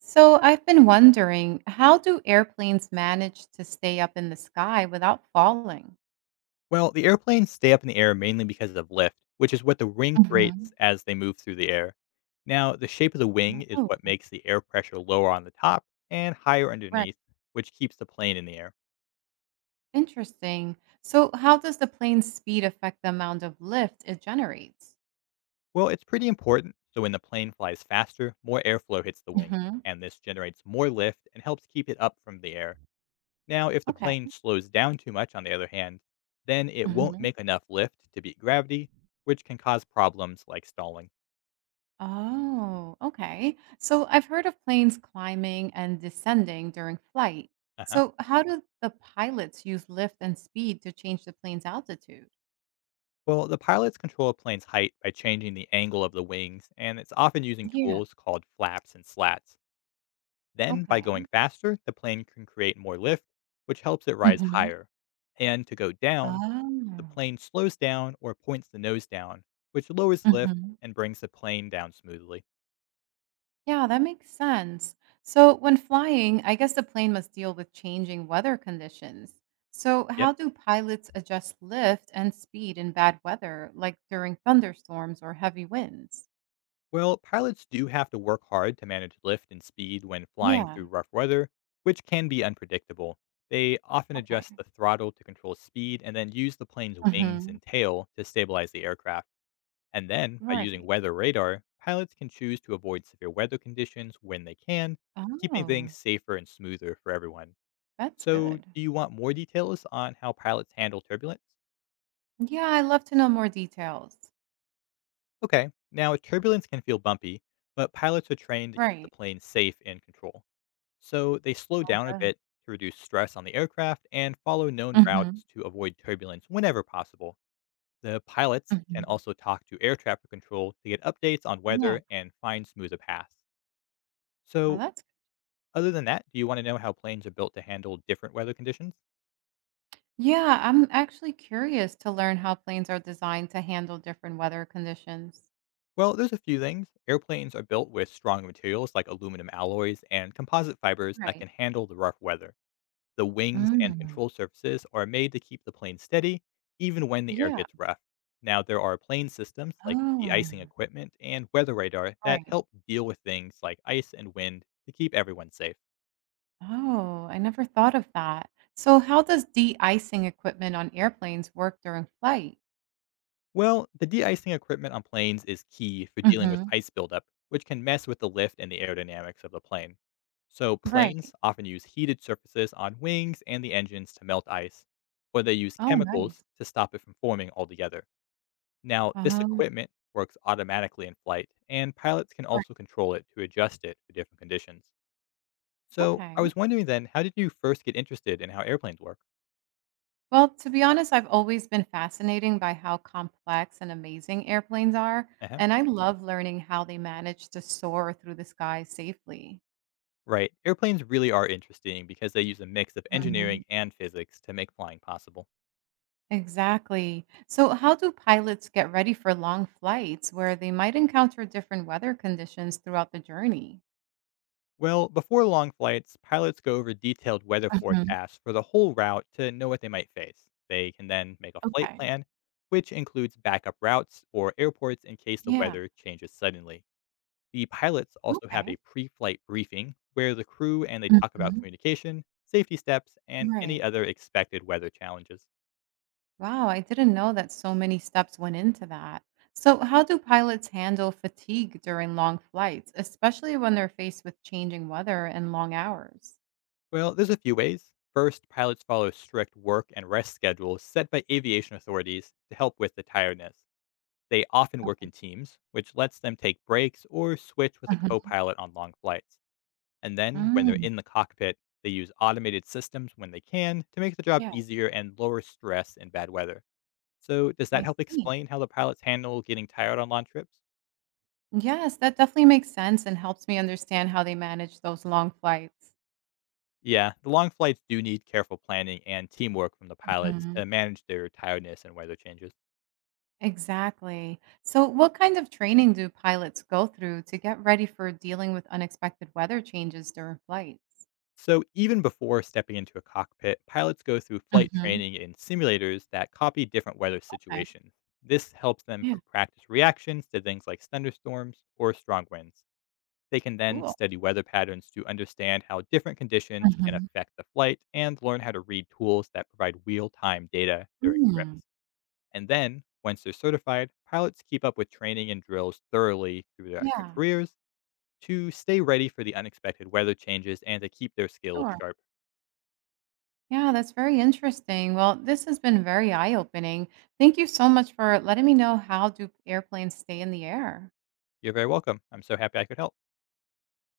So I've been wondering, how do airplanes manage to stay up in the sky without falling? Well, the airplanes stay up in the air mainly because of lift, which is what the wing Mhm. creates as they move through the air. Now, the shape of the wing is what Oh, makes the air pressure lower on the top and higher right. underneath, which keeps the plane in the air. Interesting. So how does the plane's speed affect the amount of lift it generates? Well, it's pretty important, so when the plane flies faster, more airflow hits the wing, Mhm. and this generates more lift and helps keep it up from the air. Now, if the Okay. plane slows down too much, on the other hand, then it won't Mhm. make enough lift to beat gravity, which can cause problems like stalling. Oh, okay. So I've heard of planes climbing and descending during flight. Uh huh. So how do the pilots use lift and speed to change the plane's altitude? Well, the pilots control a plane's height by changing the angle of the wings, and it's often using Yeah. tools called flaps and slats. Then, by going Okay. faster, the plane can create more lift, which helps it rise Mhm. higher. And to go down, the Oh. plane slows down or points the nose down, which lowers lift Mhm. and brings the plane down smoothly. Yeah, that makes sense. So, when flying, I guess the plane must deal with changing weather conditions. So, Yep. how do pilots adjust lift and speed in bad weather, like during thunderstorms or heavy winds? Well, pilots do have to work hard to manage lift and speed when flying Yeah. through rough weather, which can be unpredictable. They often Okay. adjust the throttle to control speed and then use the plane's wings Hmm. and tail to stabilize the aircraft. And then, by Right. using weather radar, pilots can choose to avoid severe weather conditions when they can, keeping things Oh, safer and smoother for everyone. that's So, good. do you want more details on how pilots handle turbulence? Yeah, I love to know more details. Okay, now turbulence can feel bumpy, but pilots are trained to keep the Right. plane safe and control. So they slow Oh, down a good. bit to reduce stress on the aircraft and follow known Hmm. routes to avoid turbulence whenever possible. The pilots can Hmm. also talk to air traffic control to get updates on Yeah. weather and find smoother paths. Well, So, that's other than that, do you want to know how planes are built to handle different weather conditions? yeah. I'm actually curious to learn how planes are designed to handle different weather conditions. Well, there's a few things. Airplanes are built with strong materials like aluminum alloys and composite fibers that Right. can handle the rough weather. The wings and Mm. control surfaces are made to keep the plane steady even when the air Yeah. gets rough. Now, there are plane systems like Oh, de-icing equipment and weather radar that right. help deal with things like ice and wind to keep everyone safe. Oh, I never thought of that. So how does de-icing equipment on airplanes work during flight? Well, the de-icing equipment on planes is key for dealing with Mhm. ice buildup, which can mess with the lift and the aerodynamics of the plane. So Right. planes often use heated surfaces on wings and the engines to melt ice, or they use Oh, chemicals nice. to stop it from forming altogether. Now, this Um, equipment works automatically in flight, and pilots can right. also control it to adjust it for different conditions. So, I Okay. was wondering then, how did you first get interested in how airplanes work? Well, to be honest, I've always been fascinated by how complex and amazing airplanes are, Uh-huh. and I love learning how they manage to soar through the sky safely. Right, airplanes really are interesting because they use a mix of engineering and physics to make flying possible. Exactly. So, how do pilots get ready for long flights where they might encounter different weather conditions throughout the journey? Well, before long flights, pilots go over detailed weather Hmm. forecasts for the whole route to know what they might face. They can then make a flight Okay. plan, which includes backup routes or airports in case the Yeah. weather changes suddenly. The pilots also have Okay. a pre flight briefing where the crew and they talk about Hmm. communication, safety steps, and Right. any other expected weather challenges. Wow. I didn't know that so many steps went into that. So, how do pilots handle fatigue during long flights, especially when they're faced with changing weather and long hours? Well, there's a few ways. First, pilots follow strict work and rest schedules set by aviation authorities to help with the tiredness. They often work in teams, which lets them take breaks or switch with a co Hmm. pilot on long flights. And then, when they're Mm, in the cockpit, they use automated systems when they can to make the job yeah, easier and lower stress in bad weather. So, does that I help see. explain how the pilots handle getting tired on long trips? Yes, that definitely makes sense and helps me understand how they manage those long flights. Yeah, the long flights do need careful planning and teamwork from the pilots Mhm. to manage their tiredness and weather changes. Exactly. So, what kind of training do pilots go through to get ready for dealing with unexpected weather changes during flights? So, even before stepping into a cockpit, pilots go through flight Hmm. training in simulators that copy different weather Okay. situations. This helps them Yeah, from practice reactions to things like thunderstorms or strong winds. They can then cool. study weather patterns to understand how different conditions can Hmm. affect the flight and learn how to read tools that provide real time data during Mm. trips. And then, once they're certified, pilots keep up with training and drills thoroughly through their Yeah, careers to stay ready for the unexpected weather changes and to keep their skills sure. sharp. Yeah, that's very interesting. Well, this has been very eye-opening. Thank you so much for letting me know how do airplanes stay in the air. You're very welcome. I'm so happy I could help.